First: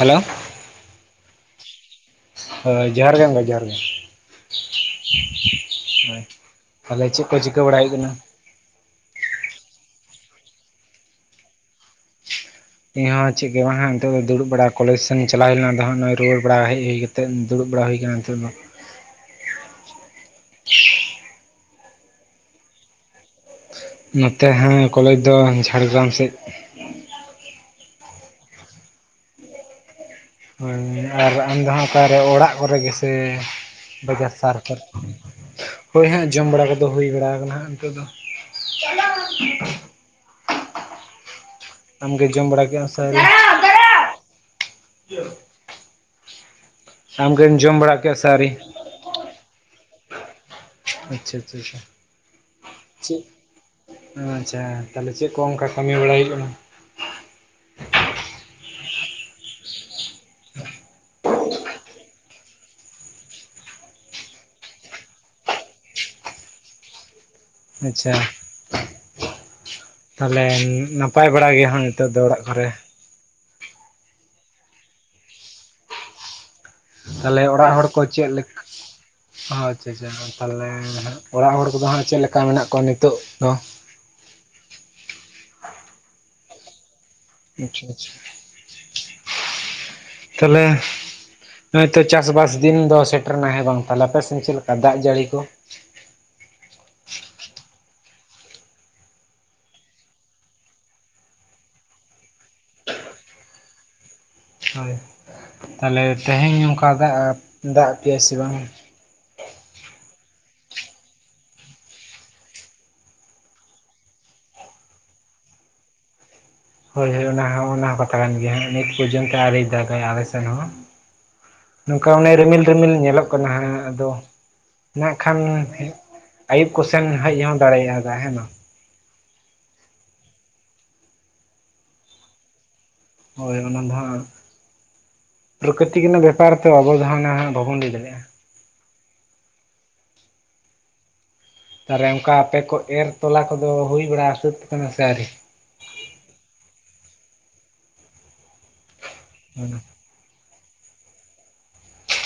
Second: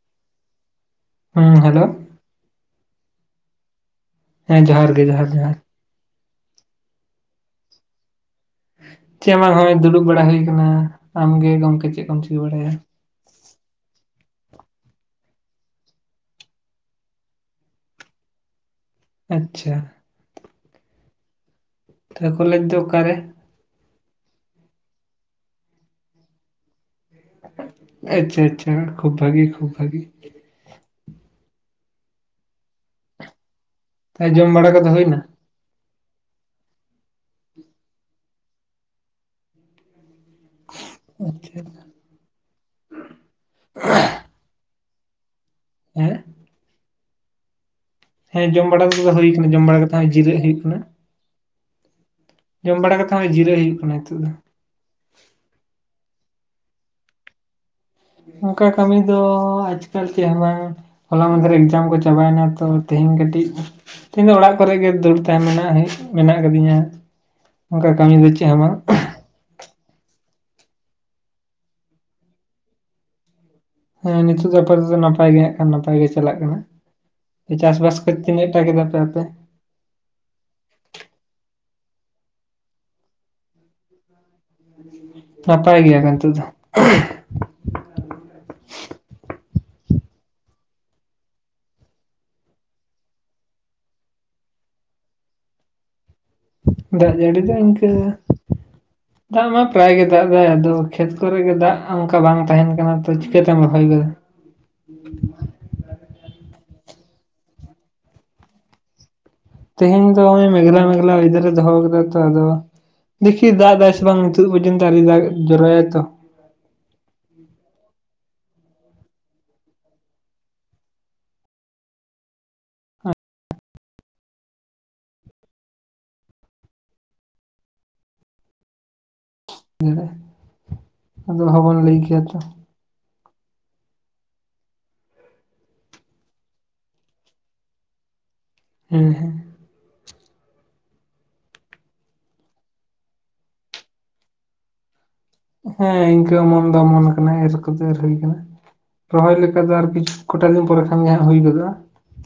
Hello ᱦᱩᱸ hello ᱦᱳᱭ, ᱡᱚᱦᱟᱨ ᱜᱮ ᱜᱚᱢᱠᱮ ᱡᱚᱦᱟᱨ ᱜᱮ ᱦᱮᱸ ᱡᱚᱦᱟᱨ ᱜᱮ ᱡᱚᱦᱟᱨ ᱡᱚᱦᱟᱨ ᱦᱳᱭ, ᱛᱟᱦᱚᱞᱮ ᱪᱮᱫ ᱠᱚ ᱪᱤᱠᱟᱹ ᱵᱟᱲᱟᱭᱮᱫ ᱠᱟᱱᱟ? ᱪᱮᱫ ᱦᱚ ᱵᱟᱝ ᱦᱚᱭ ᱫᱩᱲᱩᱵ ᱵᱟᱲᱟ ᱦᱩᱭ ᱟᱠᱟᱱᱟ ᱾ ᱟᱢᱜᱮ ᱜᱚᱝᱠᱮ ᱪᱮᱫ ᱠᱚᱢ ᱪᱤᱠᱟᱹ ᱵᱟᱲᱟᱭᱮᱜᱼᱟ? ᱤᱧᱦᱚᱸ ᱪᱮᱫ ᱜᱮ ᱵᱟᱝ ᱦᱟᱜ ᱱᱤᱛᱚᱜ ᱫᱚ ᱫᱩᱲᱩᱵ ᱵᱟᱲᱟ ᱠᱚᱞᱮᱡᱽ ᱥᱮᱱᱤᱧ ᱪᱟᱞᱟᱣ ᱦᱮᱡ ᱞᱮᱱᱟ ᱟᱫᱚ ᱦᱟᱜ ᱱᱚᱜ ᱨᱩᱣᱟᱹᱲ ᱵᱟᱲᱟ ᱦᱮᱡ ᱦᱩᱭ ᱠᱟᱛᱮ ᱛᱮᱫ ᱫᱩᱲᱩᱵ ᱵᱟᱲᱟ ᱦᱩᱭ ᱟᱠᱟᱱᱟ ᱱᱤᱛᱚᱜ ᱫᱚ ᱾ ᱟᱪᱪᱷᱟ ᱛᱚ ᱠᱚᱞᱮᱡᱽ ᱫᱚ ᱚᱠᱟᱨᱮ? ᱱᱚᱛᱮ ᱦᱟᱜ ᱠᱚᱞᱮᱡᱽ ᱫᱚ ᱡᱷᱟᱲᱜᱨᱟᱢ ᱥᱮᱫ ᱾ ᱟᱪᱪᱷᱟ ᱟᱪᱪᱷᱟ, ᱠᱷᱩᱵ ᱵᱷᱟᱹᱜᱤ ᱠᱷᱩᱵ ᱵᱷᱟᱹᱜᱤ ᱾ ᱦᱳᱭ ᱟᱨ ᱟᱢ ᱫᱚ ᱦᱟᱸᱜ ᱚᱠᱟᱨᱮ ᱚᱲᱟᱜ ᱠᱚᱨᱮ ᱜᱮᱥᱮ ᱵᱟᱡᱟᱨ ᱡᱚᱢ ᱥᱟᱨ ᱵᱟᱲᱟ ᱠᱚᱨᱮ ᱠᱚᱫᱚ ᱦᱩᱭᱱᱟ ᱾ ᱦᱳᱭ ᱦᱟᱸᱜ ᱡᱚᱢ ᱵᱟᱲᱟ ᱠᱚᱫᱚ ᱦᱩᱭ ᱵᱟᱲᱟ ᱟᱠᱟᱱᱟ ᱦᱟᱜ ᱱᱤᱛᱚᱜ ᱫᱚ ᱾ ᱪᱟᱞᱟᱜ ᱟᱠᱚ ᱟᱪᱪᱷᱟ ᱟᱢᱜᱮ ᱡᱚᱢ ᱵᱟᱲᱟ ᱠᱮᱜ ᱟᱢ ᱥᱮ ᱟᱹᱣᱨᱤ? ᱦᱮᱸ ᱟᱢᱜᱮᱢ ᱡᱚᱢ ᱵᱟᱲᱟ ᱠᱚᱣᱟ? ᱦᱮᱸ ᱡᱚᱢ ᱵᱟᱲᱟ ᱠᱟᱛᱮ ᱫᱚ ᱦᱩᱭ ᱠᱟᱱᱟ ᱡᱚᱢ ᱵᱟᱲᱟ ᱠᱟᱛᱮ ᱦᱚᱸ ᱡᱤᱨᱟᱹᱜ ᱦᱩᱭᱩᱜ ᱠᱟᱱᱟ᱾ ᱟᱪᱪᱷᱟ ᱟᱪᱪᱷᱟ ᱟᱪᱪᱷᱟ᱾ ᱡᱚᱢ ᱵᱟᱲᱟ ᱠᱟᱛᱮᱫ ᱪᱮᱫ ᱦᱚᱸᱜ ᱡᱤᱨᱟᱹᱜ ᱦᱩᱭᱩᱜ ᱠᱟᱱᱟ ᱱᱤᱛᱚᱜ ᱫᱚ᱾ ᱟᱪᱪᱷᱟ ᱛᱟᱦᱚᱞᱮ ᱪᱮᱫ ᱠᱚ ᱚᱱᱠᱟ ᱠᱟᱹᱢᱤ ᱵᱟᱲᱟᱭ ᱦᱩᱭᱩᱜ ᱠᱟᱱᱟ ᱾ ᱚᱱᱠᱟ ᱠᱟᱹᱢᱤ ᱫᱚ ᱟᱡᱟᱞ ᱪᱮᱫ ᱦᱚ ᱵᱟᱝ ᱦᱚᱞᱟ ᱢᱟᱫᱽᱮᱨ ᱮᱠᱡᱟᱢ ᱠᱚ ᱪᱟᱵᱟᱭᱮᱱᱟ ᱛᱚ ᱛᱮᱦᱮᱧ ᱠᱟᱹᱴᱤᱡᱼᱼ ᱛᱤᱦᱤᱧ ᱫᱚ ᱚᱲᱟᱜ ᱠᱚᱨᱮᱜ ᱜᱮ ᱫᱟᱹᱲ ᱛᱟᱦᱮᱸᱱᱟ ᱢᱮᱱᱟᱜ ᱟᱠᱟᱫᱤᱧᱟ᱾ ᱚᱱᱠᱟ ᱟᱪᱪᱷᱟ ᱠᱟᱹᱢᱤ ᱫᱚ ᱪᱮᱫ ᱦᱚᱸ ᱵᱟᱝ ᱛᱟᱞᱦᱮ ᱱᱟᱯᱟᱭ ᱵᱟᱲᱟ ᱜᱮᱭᱟ ᱦᱟᱜ ᱱᱤᱛᱳᱜ ᱫᱚ ᱚᱲᱟᱜ ᱠᱚᱨᱮ? ᱦᱮᱸ ᱱᱤᱛᱚᱜ ᱫᱚ ᱟᱯᱟᱛᱚᱛ ᱱᱟᱯᱟᱭ ᱜᱮ ᱦᱮ ᱱᱟᱯᱟᱭ ᱜᱮ ᱪᱟᱞᱟᱜ ᱠᱟᱱᱟ᱾ ᱛᱟᱦᱚᱞᱮ ᱚᱲᱟᱜ ᱪᱟᱥ ᱵᱟᱥ ᱠᱚ ᱛᱠᱤᱱ ᱫᱚ ᱟᱹ ᱴᱟ ᱠᱮᱫ ᱫᱟᱯᱮ ᱟᱯᱮ? ᱪᱮᱭᱟ ᱛᱟᱦᱚᱞᱮ ᱦᱟᱜ ᱚᱲᱟᱜ ᱦᱚᱲ ᱠᱚᱫᱚ ᱦᱟᱸᱜ ᱪᱮᱫ ᱞᱮᱠᱟ ᱢᱮᱱᱟᱜ ᱠᱚᱣᱟ ᱱᱤᱛᱳ ᱫᱚ? ᱦ [unintelligible] ᱱᱟᱯᱟᱭ ᱜᱮᱭᱟᱠᱚᱛ ᱱᱤᱛ ᱫᱚ᱾ ᱟᱪᱪᱷᱟ ᱟᱪᱪᱷᱟ ᱛᱟᱦᱚᱞᱮᱼᱼ ᱦᱳᱭᱛᱚ ᱪᱟᱥᱵᱥ ᱫᱤᱱ ᱫᱚ ᱥᱮᱴᱮᱨᱱᱟ ᱦᱮᱸ ᱵᱟᱝ ᱛᱟᱦᱚᱞᱮ ᱟᱯᱮᱥᱮᱫ ᱪᱮᱫ ᱞᱮᱠᱟ ᱫᱟᱜ ᱡᱟᱹᱲᱤ ᱠᱚ? ᱫᱟᱜ ᱡᱟᱹᱲᱤ ᱫᱚ ᱤᱱᱠᱟᱹᱼᱼᱼ [unintelligible] ᱫᱟᱜ ᱢᱟ ᱯᱨᱟᱭ ᱜᱮ ᱫᱟᱜ ᱮᱫᱟᱭ ᱟᱫᱚ ᱠᱷᱮᱛ ᱠᱚᱨᱮ ᱜᱮ ᱫᱟᱜ ᱚᱱᱠᱟ ᱵᱟᱝ ᱛᱟᱦᱮᱱ ᱠᱟᱱᱟ ᱛᱚ ᱪᱤᱠᱟᱹᱛᱮᱢ ᱨᱚᱦᱚᱭ ᱜᱚᱫᱟ᱾ ᱦᱳᱭ, ᱛᱟᱦᱞᱮ ᱛᱮᱦᱮᱧ ᱱᱚᱝᱠᱟ ᱫᱟᱜ ᱟᱫ ᱯᱮᱭᱟ ᱥᱮ ᱵᱟᱝ? ᱛᱮᱦᱮᱧ ᱫᱚ ᱱᱚᱜᱚᱭ ᱢᱮᱜᱷᱞᱟ ᱢᱮᱜᱽᱞᱟ ᱳᱭᱮᱫᱟᱨ ᱮ ᱫᱚᱦᱚ ᱟᱠᱫᱟ ᱛᱚ ᱟᱫᱚ ᱫᱠᱷᱤ ᱫᱟᱜ ᱮᱫᱟᱭ ᱥᱮ ᱵᱟᱝ ᱱᱤᱛᱚᱜ ᱯᱚᱨᱡᱚᱱᱛᱚ ᱟᱣᱨᱤ ᱫᱟᱜ ᱡᱚᱨᱚᱭᱟᱭ ᱛᱚ᱾ ᱦᱳᱭ ᱦᱳᱭ ᱚᱱᱟ ᱚᱱᱟ ᱦᱚᱸ ᱠᱟᱛᱷᱟ ᱠᱟᱱ ᱜᱮᱭᱟ ᱦᱟᱸᱜ ᱱᱤᱛ ᱯᱚᱨᱡᱚᱱᱛᱚ ᱟᱣᱨᱤ ᱫᱟᱜᱟᱭ ᱟᱞᱮ ᱥᱮᱱ ᱦᱚᱸ᱾ ᱱᱚᱝᱠᱟ ᱚᱱᱮ ᱨᱤᱢᱤᱞ ᱨᱤᱢᱤᱞ ᱧᱮᱞᱚᱜ ᱠᱟᱱᱟ ᱦᱟᱸᱜ ᱟᱫᱚ᱾ ᱢᱮᱱ ᱠᱷᱟᱱ ᱟᱹᱭᱩᱵ ᱠᱚᱥᱮᱱ ᱦᱮᱡ ᱦᱚᱸ ᱫᱟᱲᱮᱭᱟᱜ-ᱟ ᱫᱟᱜ ᱦᱮᱸ ᱵᱟᱝ? ᱟᱫᱚ ᱦᱚᱸᱵᱚᱱ ᱞᱟᱹᱭ ᱠᱮᱭᱟ ᱛᱚ᱾ ᱦᱳᱭ ᱚᱱᱟ ᱫᱚ ᱦᱟᱜ ᱯᱨᱚᱠᱨᱤᱛᱤᱠ ᱨᱮᱱᱟᱜ ᱵᱮᱯᱟᱨ ᱛᱚ ᱚᱵᱚᱫᱚ ᱱᱟᱦᱟᱜ ᱵᱟᱵᱚᱱ ᱞᱟᱹᱭ ᱫᱟᱲᱮᱭᱟᱜ-ᱟ᱾ ᱦᱮᱸ ᱦᱮᱸ᱾ ᱛᱟᱦᱚᱞᱮ ᱚᱱᱠᱟ ᱟᱯᱮ ᱠᱚ ᱮᱨ ᱛᱚᱞᱟ ᱠᱚᱫᱚ ᱦᱩᱭ ᱵᱟᱲᱟ ᱥᱟᱹᱛ ᱟᱠᱟᱱᱟ ᱥᱮ ᱟᱹᱣᱨᱤ? ᱦᱮᱸ ᱤᱱᱠᱟᱹ ᱚᱢᱚᱱ ᱫᱚ ᱚᱢᱚᱱ ᱟᱠᱟᱱᱟ ᱮᱨ ᱠᱚᱫᱚ ᱮᱨ ᱦᱩᱭ ᱟᱠᱟᱱᱟ ᱨᱚᱦᱚᱭ ᱞᱮᱠᱟ ᱫᱚ ᱟᱨ ᱠᱤᱪᱷᱩ ᱠᱚᱴᱟ ᱫᱤᱱ ᱯᱚᱨᱮ ᱠᱷᱟᱱ ᱜᱮ ᱦᱟᱸᱜ ᱦᱩᱭ ᱜᱚᱫᱚᱜᱼᱟ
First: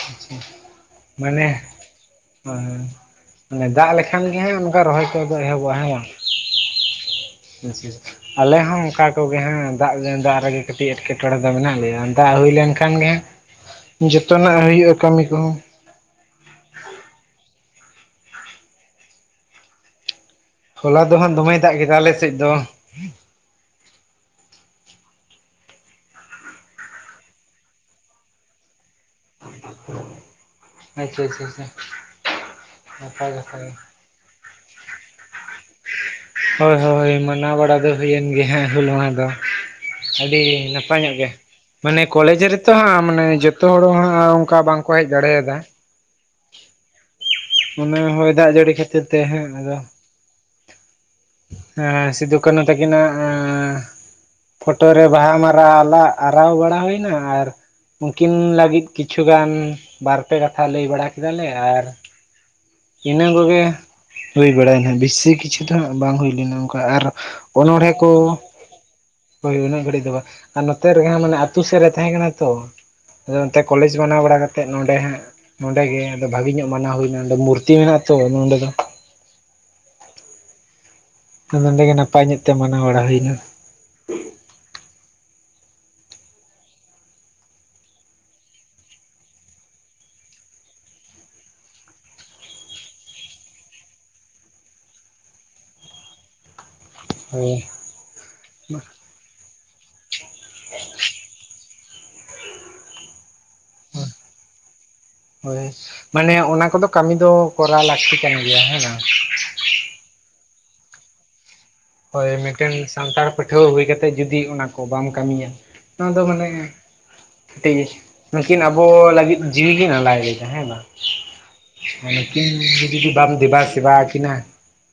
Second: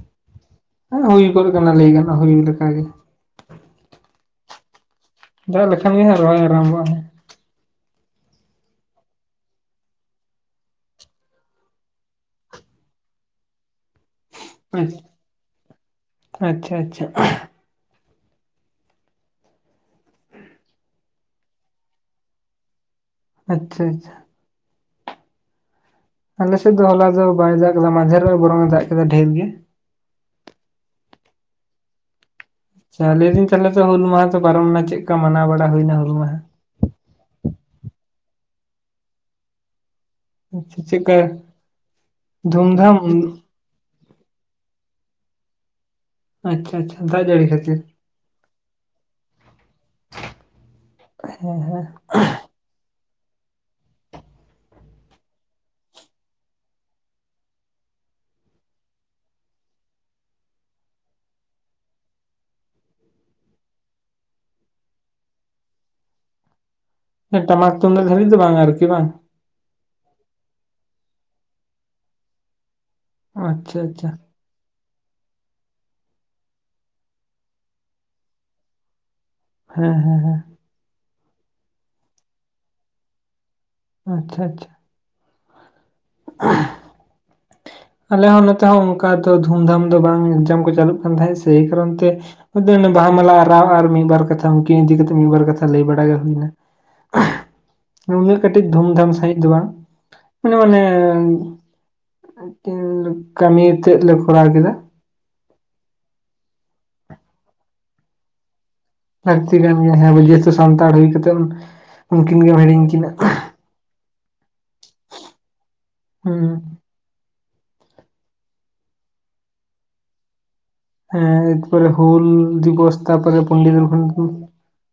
ᱟᱪᱪᱷᱟ [unintelligible] ᱦᱮ ᱦᱩᱭ ᱜᱚᱫ ᱢᱟᱱᱮ ᱠᱟᱱᱟ ᱞᱟᱹᱭ ᱜᱟᱱᱚᱜᱼᱟ ᱦᱩᱭ ᱞᱮᱠᱟᱜ ᱜᱮ᱾ ᱢᱟᱱᱮ ᱫᱟᱜ ᱞᱮᱠᱷᱟᱱ ᱜᱮ ᱦᱟᱜ ᱚᱱᱠᱟ ᱨᱚᱦᱚᱭ ᱠᱚᱫᱚ ᱫᱟᱜ ᱮᱦᱚᱵᱚᱜᱼᱟ ᱦᱮᱸ ᱞᱮᱠᱷᱟᱱ ᱜᱮ ᱵᱟᱝ? ᱦᱟᱜ ᱨᱚᱦᱚᱭ ᱟᱨᱟᱢᱵᱚᱜᱼᱟ᱾ [unintelligible] ᱟᱞᱮ ᱦᱚᱸ ᱚᱱᱠᱟ ᱠᱚᱜᱮ ᱦᱮᱸ ᱫᱟᱜ [unintelligible] ᱨᱮᱜᱮ ᱠᱟᱹᱴᱤᱡ ᱮᱴᱠᱮᱴᱚᱬᱮ ᱫᱚ ᱢᱮᱱᱟᱜ ᱞᱮᱭᱟ᱾ ᱫᱟᱜ ᱦᱩᱭ ᱞᱮᱱᱠᱷᱟᱱ ᱜᱮ ᱦᱟᱜ ᱡᱚᱛᱚᱱᱟᱜ ᱦᱟᱸᱜ ᱦᱩᱭᱩᱜᱼᱟ ᱠᱟᱹᱢᱤ ᱠᱚᱦᱚᱸ᱾ ᱟᱪᱪᱷᱟ ᱟᱪᱪᱷᱟ᱾ ᱦᱚᱞᱟ ᱫᱚ ᱦᱟᱸᱜ ᱫᱚᱢᱮᱭ ᱫᱟᱜ ᱠᱮᱫᱟ ᱟᱞᱮ ᱥᱮᱫ ᱫᱚ᱾ ᱟᱪᱪᱷᱟ ᱟᱪᱪᱷᱟ᱾ ᱟᱞᱮ ᱥᱮᱫ ᱫᱚ ᱦᱚᱞᱟ ᱫᱚ ᱵᱟᱭ ᱫᱟᱜ ᱟᱠᱫᱟ ᱢᱟᱦᱫᱮᱨᱚᱜ ᱵᱚᱨᱚᱝ ᱮ ᱫᱟᱜ ᱠᱮᱫᱟ ᱰᱷᱮᱨ ᱜᱮ᱾ ᱟᱪᱪᱷᱟ ᱟᱪᱪᱷᱟ ᱟᱪᱪᱷᱟ᱾ ᱞᱟᱹᱭ ᱱᱟᱯᱟᱭ ᱮᱫᱟ ᱞᱤᱧ ᱠᱟᱛᱷᱟ ᱛᱟᱦᱚᱞᱮ ᱜᱮ ᱛᱚ ᱦᱩᱞ ᱢᱟᱦᱟ ᱫᱚ ᱯᱟᱨᱚᱢ ᱮᱱᱟ ᱪᱮᱫ ᱞᱮᱠᱟ ᱢᱟᱱᱟᱣ ᱵᱟᱲᱟ ᱦᱩᱭᱱᱟ ᱦᱩᱞ ᱢᱟᱦᱟ? ᱦᱳᱭ ᱦᱳᱭ ᱢᱟᱱᱟᱣ ᱵᱟᱲᱟ ᱫᱚ ᱦᱩᱭᱮᱱ ᱜᱮ ᱦᱟᱸᱜ ᱦᱩᱞ ᱢᱟᱦᱟ ᱫᱚ᱾ ᱟᱹᱰᱤ ᱟᱪᱪᱷᱟ ᱱᱟᱯᱟᱭ ᱧᱚᱜ ᱪᱮᱫᱠᱟ ᱜᱮ ᱢᱟᱱᱮ ᱠᱚᱞᱮᱡᱽ ᱨᱮᱛᱚ ᱫᱷᱩᱢᱫᱷᱟᱢ ᱦᱟᱸᱜ ᱢᱟᱱᱮ ᱡᱚᱛᱚ ᱡᱚᱛᱚ ᱦᱚᱲᱦᱚᱸ ᱦᱟᱸᱜ ᱚᱱᱠᱟ ᱵᱟᱝᱠᱚ ᱦᱮᱡ ᱫᱟᱲᱮᱟᱫᱟ᱾ ᱟᱪᱪᱷᱟ ᱟᱪᱪᱷᱟ ᱫᱟᱜ ᱡᱟᱹᱲᱤ ᱠᱷᱟᱹᱛᱤᱨ᱾ ᱢᱚᱱᱮ ᱦᱳᱭ ᱫᱟᱜ ᱡᱟᱹᱲᱤ ᱠᱷᱟᱹᱛᱤᱨ ᱛᱮ ᱦᱮᱸ ᱟᱫᱚ᱾ ᱦᱮᱸ ᱥᱤᱫᱩ ᱠᱟᱱᱩ ᱛᱟᱹᱠᱤᱱᱟᱜ ᱯᱷᱚᱴᱚ ᱨᱮ ᱵᱟᱦᱟ ᱢᱟᱞᱟ [unintelligible] ᱟᱨᱟᱣ ᱵᱟᱲᱟ ᱦᱳᱭᱱᱟ ᱟᱨ ᱩᱱᱠᱤᱱ ᱞᱟᱹᱜᱤᱫ ᱠᱤᱪᱷᱩᱜᱟᱱ ᱵᱟᱨᱯᱮ ᱠᱟᱛᱷᱟ ᱞᱟᱹᱭ ᱵᱟᱲᱟ ᱠᱮᱫᱟᱞᱮ ᱟᱨ ᱤᱱᱟᱹ ᱠᱚᱜᱮ ᱦᱳᱭ ᱵᱟᱲᱟ ᱮᱱᱟ ᱵᱮᱥᱤ ᱠᱤᱪᱷᱩ ᱫᱚ ᱦᱟᱸᱜ ᱵᱟᱝ ᱦᱩᱭ ᱞᱮᱱᱟ ᱚᱱᱠᱟ ᱟᱨ ᱴᱟᱢᱟᱠ ᱚᱱᱚᱬᱦᱮᱸ ᱛᱩᱢᱫᱟᱜ ᱠᱚ ᱫᱷᱟᱨᱤᱡ ᱫᱚ ᱵᱟᱝ ᱟᱨᱠᱤ ᱵᱟᱝ ᱦᱳᱭ ᱩᱱᱟᱹᱜ ᱜᱷᱟᱹᱲᱤᱡ ᱫᱚ ᱵᱟᱝ ᱟᱨ ᱱᱚᱛᱮ ᱨᱮᱦᱟᱜ ᱢᱟᱱᱮ ᱟᱹᱛᱩ ᱥᱮᱫ ᱨᱮ ᱛᱟᱦᱮᱸ ᱠᱟᱱᱟ ᱛᱚ ᱾ ᱟᱫᱚ ᱚᱱᱛᱮ ᱟᱪᱪᱷᱟ ᱠᱚᱞᱮᱡ ᱟᱪᱪᱷᱟ ᱢᱟᱱᱟᱣ ᱵᱟᱲᱟ ᱠᱟᱛᱮᱜ ᱱᱚᱰᱮ ᱦᱟᱸᱜ ᱱᱚᱸᱰᱮᱜᱮ ᱵᱷᱟᱜᱤ ᱧᱚᱜ ᱢᱟᱱᱟᱣ ᱦᱩᱭᱮᱱᱟ ᱢᱩᱨᱛᱤ ᱢᱩᱨᱛᱤ ᱢᱮᱱᱟᱜ ᱟᱛᱚ ᱱᱚᱸᱰᱮ ᱫᱚ ᱾ ᱦᱮᱸ ᱦᱮᱸ ᱦᱮᱸ᱾ ᱱᱚᱰᱮ ᱜᱮ ᱱᱟᱯᱟᱭ ᱧᱚᱜ ᱛᱮ ᱢᱟᱱᱟᱣ ᱵᱟᱲᱟ ᱦᱩᱭ ᱮᱱᱟ ᱾ ᱟᱪᱪᱷᱟ ᱟᱪᱪᱷᱟ ᱾ [unintelligible] ᱟᱞᱮ ᱦᱚᱸ ᱱᱚᱛᱮ ᱦᱚᱸ ᱚᱱᱠᱟ ᱫᱚ ᱫᱷᱩᱢᱫᱷᱟᱢ ᱫᱚ ᱵᱟᱝ ᱮᱠᱡᱟᱢ ᱠᱚ ᱪᱟᱞᱩᱜ ᱠᱟᱱ ᱛᱟᱦᱮᱸᱫ ᱥᱮᱭ ᱠᱟᱨᱚᱱ ᱛᱮ ᱾ [unintelligible] ᱵᱟᱦᱟ ᱢᱟᱞᱟ ᱟᱨᱟᱣ ᱟᱨ ᱢᱤᱫᱵᱟᱨ ᱠᱟᱛᱷᱟ ᱩᱱᱠᱤᱱ ᱤᱫᱤ ᱠᱟᱛᱮᱫ ᱢᱤᱫᱵᱟᱨ ᱠᱟᱛᱷᱟ ᱞᱟᱹᱭ ᱵᱟᱲᱟ ᱜᱮ ᱦᱩᱭ ᱮᱱᱟ ᱾ ᱦᱳᱭ ᱩᱱᱟᱹᱜ ᱠᱟᱹᱴᱤᱡ ᱫᱷᱩᱢᱫᱷᱟᱢ ᱥᱟᱦᱤᱡ ᱫᱚ ᱵᱟᱝ ᱢᱟᱱᱮ ᱚᱱᱮ ᱠᱟᱹᱢᱤ ᱛᱮᱫ ᱞᱮ ᱠᱚᱨᱟᱣ ᱠᱮᱫᱟ ᱾ ᱦᱳᱭ ᱢᱟᱱᱮ ᱚᱱᱟ ᱠᱚᱫᱚ ᱠᱟᱹᱢᱤ ᱫᱚ ᱠᱚᱨᱟᱣ ᱞᱟᱹᱠᱛᱤ ᱠᱟᱱ ᱜᱮᱭᱟ ᱦᱮᱸ ᱵᱟᱝ ᱞᱟᱹᱠᱛᱤ ᱠᱟᱱ ᱜᱮᱭᱟ ᱦᱮᱸ ᱡᱮᱦᱮᱛᱩ ᱥᱟᱱᱛᱟᱲ ᱦᱩᱭ ᱠᱟᱛᱮᱜ ᱦᱳᱭ ᱢᱤᱴᱮᱱ ᱥᱟᱱᱛᱟᱲ ᱯᱟᱹᱴᱷᱩᱣᱟᱹ ᱦᱩᱭ ᱠᱟᱛᱮᱫ ᱡᱩᱫᱤ ᱚᱱᱟ ᱠᱚ ᱵᱟᱢ ᱠᱟᱹᱢᱤᱭᱟ ᱱᱚᱣᱟ ᱫᱚ ᱦᱮᱸ ᱢᱟᱱᱮ ᱢᱤᱴᱤᱡ ᱱᱩᱠᱤᱱ ᱟᱵᱚ ᱞᱟᱹᱜᱤᱫ ᱡᱤᱣᱤ ᱠᱤᱱ ᱟᱞᱟᱭ ᱞᱮᱫᱟ ᱦᱮᱸ ᱵᱟᱝ᱾ ᱮᱨᱯᱚᱨᱮ ᱦᱩᱞ ᱱᱩᱠᱤᱱ ᱫᱤᱵᱚᱥ ᱡᱩᱫᱤ ᱵᱟᱢ ᱛᱟᱨᱯᱚᱨᱮ ᱫᱮᱵᱟ ᱯᱚᱱᱰᱤᱛ ᱥᱮᱵᱟ ᱟᱠᱤᱱᱟ ᱨᱚᱜᱷᱩᱱᱟᱛᱷ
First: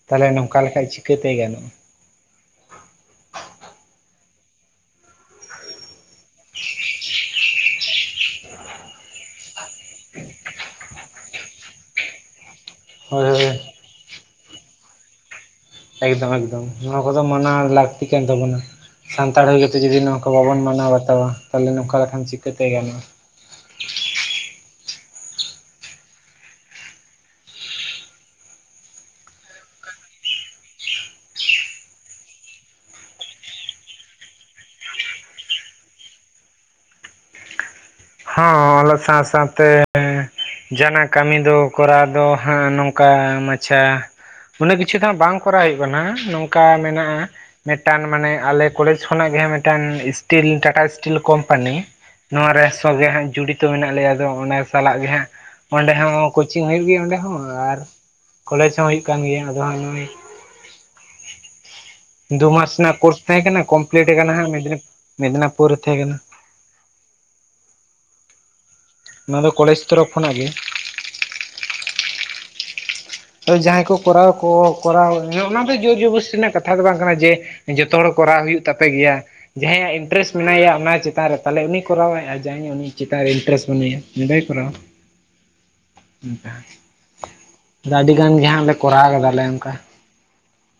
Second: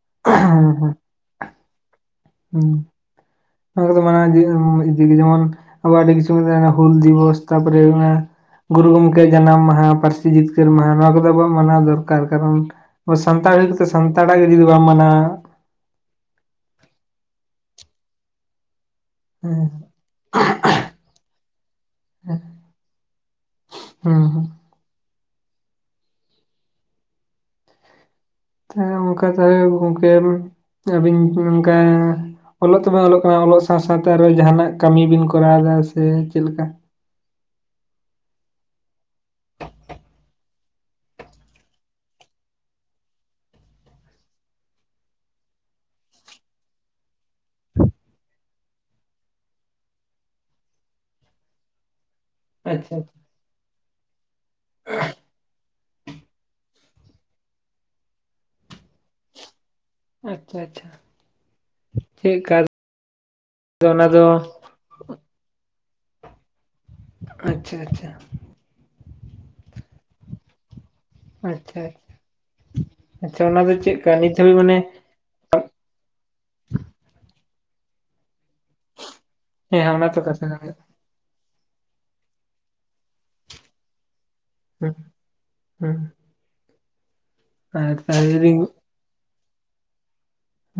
ᱛᱟᱞᱦᱮ ᱱᱚᱝᱠᱟ ᱞᱮᱠᱷᱟᱡ ᱪᱤᱠᱟᱹᱛᱮ ᱜᱟᱱᱚᱜᱼᱟ᱾ ᱦᱩᱸ ᱚᱱᱟ ᱠᱚᱫᱚ [unintelligible] ᱡᱮᱢᱚᱱ ᱟᱵᱚ ᱟᱹᱰᱤ ᱠᱤᱪᱷᱩ ᱦᱩᱞ ᱫᱤᱵᱚᱥ ᱛᱟᱯᱚᱨᱮ ᱜᱩᱨᱩ ᱜᱚᱝᱠᱮ ᱡᱟᱱᱟᱢ ᱢᱟᱦᱟ ᱯᱟᱹᱨᱥᱤ ᱡᱤᱛᱠᱟᱹᱨ ᱢᱟᱦᱟ ᱱᱚᱣᱟ ᱠᱚᱫᱚ ᱟᱵᱚ ᱢᱟᱱᱟᱣ ᱫᱚᱨᱠᱟᱨ ᱠᱟᱨᱚᱱ ᱦᱳᱭ ᱦᱳᱭ ᱥᱟᱱᱛᱟᱲ ᱦᱩᱭ ᱠᱟᱛᱮᱜ ᱥᱟᱱᱛᱟᱲᱟᱜ ᱜᱮ ᱡᱩᱫᱤ ᱵᱟᱢ ᱢᱟᱱᱟᱣᱟ᱾ ᱮᱠᱫᱚᱢ ᱮᱠᱫᱚᱢ ᱱᱚᱣᱟ ᱠᱚᱫᱚ ᱢᱟᱱᱟ ᱞᱟᱹᱠᱛᱤ ᱠᱟᱱ ᱛᱟᱵᱚᱱᱟ᱾ ᱥᱟᱱᱛᱟᱲ ᱦᱩᱭ ᱠᱟᱛᱮᱜ ᱡᱩᱫᱤ ᱱᱚᱣᱟ ᱠᱚ ᱵᱟᱵᱚᱱ ᱢᱟᱱᱟᱣ ᱵᱟᱛᱟᱣᱟ ᱛᱟᱞᱮ ᱱᱚᱝᱠᱟ ᱞᱮᱠᱷᱟᱱ ᱪᱤᱠᱟᱹᱛᱮ ᱜᱟᱱᱚᱜᱼᱟ᱾ ᱦᱩᱸ ᱦᱩᱸ [unintelligible] ᱚᱞᱚᱜ ᱛᱚᱵᱤᱱ ᱚᱞᱚᱜ ᱠᱟᱱᱟ ᱚᱞᱚᱜ ᱥᱟᱶ ᱥᱟᱶᱛᱮ ᱟᱨᱦᱚᱸ ᱡᱟᱦᱟᱱᱟᱜ ᱠᱟᱹᱢᱤ ᱵᱤᱱ ᱠᱚᱨᱟᱣ ᱫᱟ ᱥᱮ ᱪᱮᱫ ᱞᱮᱠᱟ᱾ ᱦᱚᱸ ᱚᱞᱚᱜ ᱥᱟᱶ ᱥᱟᱶᱛᱮ ᱡᱟᱸᱦᱟᱱᱟᱜ ᱠᱟᱹᱢᱤ ᱫᱚ ᱠᱚᱨᱟᱣ ᱫᱚ ᱦᱟᱸᱜ ᱱᱚᱝᱠᱟ ᱢᱟᱪᱷᱟ᱾ ᱩᱱᱟᱹᱜ ᱠᱤᱪᱷᱩ ᱫᱚ ᱵᱟᱝ ᱠᱚᱨᱟᱣ ᱦᱳᱭᱳᱜ ᱠᱟᱱᱟ ᱱᱚᱝᱠᱟ ᱢᱮᱱᱟᱜᱼᱟ᱾ ᱢᱮᱴᱟᱱ ᱢᱟᱱᱮ ᱟᱞᱮ ᱠᱚᱞᱮᱡᱽ ᱠᱷᱚᱱᱟᱜ ᱜᱮ ᱦᱟᱸᱜ ᱢᱮᱴᱟᱱ ᱤᱥᱴᱤᱞ ᱴᱟᱴᱟ ᱤᱥᱴᱤᱞ ᱠᱚᱢᱯᱟᱱᱤ᱾ ᱱᱚᱣᱟ ᱨᱮ ᱟᱪᱪᱷᱟ ᱥᱚᱜᱮ ᱦᱟᱸᱜ ᱡᱩᱲᱤᱛᱚ ᱢᱮᱱᱟᱜ ᱞᱮᱭᱟ ᱫᱚ ᱚᱱᱮ ᱥᱟᱞᱟᱜ ᱜᱮ ᱦᱟᱸᱜ᱾ ᱚᱸᱰᱮ ᱦᱚᱸ ᱠᱳᱪᱤᱝ ᱦᱤᱭᱩᱜ ᱜᱮᱭᱟ ᱚᱸᱰᱮ ᱦᱚᱸ ᱟᱨ ᱠᱚᱞᱮᱡᱽ ᱦᱚᱸ ᱦᱩᱭᱩᱜ ᱠᱟᱱ ᱜᱮᱭᱟ ᱟᱫᱚ ᱦᱟᱸᱜ ᱦᱚᱸᱜᱼᱚᱭ᱾ ᱟᱪᱪᱷᱟ ᱟᱪᱪᱷᱟ᱾ ᱫᱩ ᱪᱮᱫᱠᱟ ᱢᱟᱥ ᱨᱱᱟᱜ ᱠᱳᱨᱥ ᱛᱟᱦᱮᱸ ᱠᱟᱱᱟ, ᱚᱱᱟ ᱠᱚᱢᱯᱞᱤᱴ ᱫᱚ ᱠᱟᱱᱟ ᱦᱟᱜ ᱢᱮᱫᱱᱤᱯ ᱢᱮᱰᱱᱟᱯᱩᱨ ᱨᱮ ᱛᱟᱦᱮᱸ ᱠᱟᱱᱟ᱾ ᱟᱪᱪᱷᱟ ᱟᱪᱪᱷᱟ ᱚᱱᱟ ᱫᱚ ᱠᱚᱞᱮᱡᱽ ᱛᱚᱨᱚᱯ ᱠᱷᱚᱱᱟᱜ ᱜᱮ ᱟᱪᱪᱷᱟ ᱟᱪ ᱡᱟᱦᱟᱸᱭ ᱠᱚ ᱠᱚᱨᱟᱣ ᱱᱤᱛ ᱟᱠᱚ ᱦᱟᱹᱵᱤᱡ ᱢᱟᱱᱮ ᱠᱚᱨᱟᱣ᱾ ᱤᱧ ‌ᱦᱚᱸ ᱚᱱᱟ ᱫᱚ ᱡᱳᱨ ᱡᱚᱵᱚᱥᱛᱤ ᱨᱮᱱᱟᱜ ᱠᱟᱛᱷᱟ ᱫᱚ ᱵᱟᱝ ᱠᱟᱱᱟ ᱡᱮ ᱡᱚᱛᱚ ᱦᱚᱲ ᱠᱚᱨᱟᱣ ᱦᱩᱭᱩᱜ ᱛᱟᱯᱮ ᱜᱮᱭᱟ᱾ ᱦᱮᱸ ᱡᱟᱦᱟᱸᱭᱟᱜ ᱦᱮᱸ ᱚᱱᱟ ᱛᱚ ᱤᱱᱴᱨᱮᱥᱴ ᱠᱟᱛᱷᱟ ᱠᱟᱱ ᱢᱮᱱᱟᱭᱟ ᱜᱮᱭᱟ ᱚᱱᱟ ᱪᱮᱛᱟᱱ ᱨᱮ᱾ ᱛᱟᱞᱦᱮ ᱩᱱᱤᱭ ᱠᱚᱨᱟᱣᱟᱭ ᱟᱨ ᱡᱟᱦᱟᱸᱭ ᱩᱱᱤ ᱪᱤᱛᱟᱱ ᱨᱮ ᱤᱱᱴᱨᱮᱥᱴ ᱵᱟᱹᱱᱩᱭᱟ ᱩᱱᱤ ᱫᱟᱭ ᱠᱚᱨᱟᱣᱟ᱾ ᱦᱩᱸ ᱦᱩᱸ ᱟᱨ [unintelligible] ᱟᱹᱰᱤ ᱛᱟᱦᱚᱞᱮ ᱜᱟᱱ ᱡᱩᱫᱤ ᱜᱮᱦᱟᱸᱜ ᱞᱮ ᱠᱚᱨᱟᱣ ᱠᱟᱫᱟᱞᱮ ᱚᱝᱠᱟ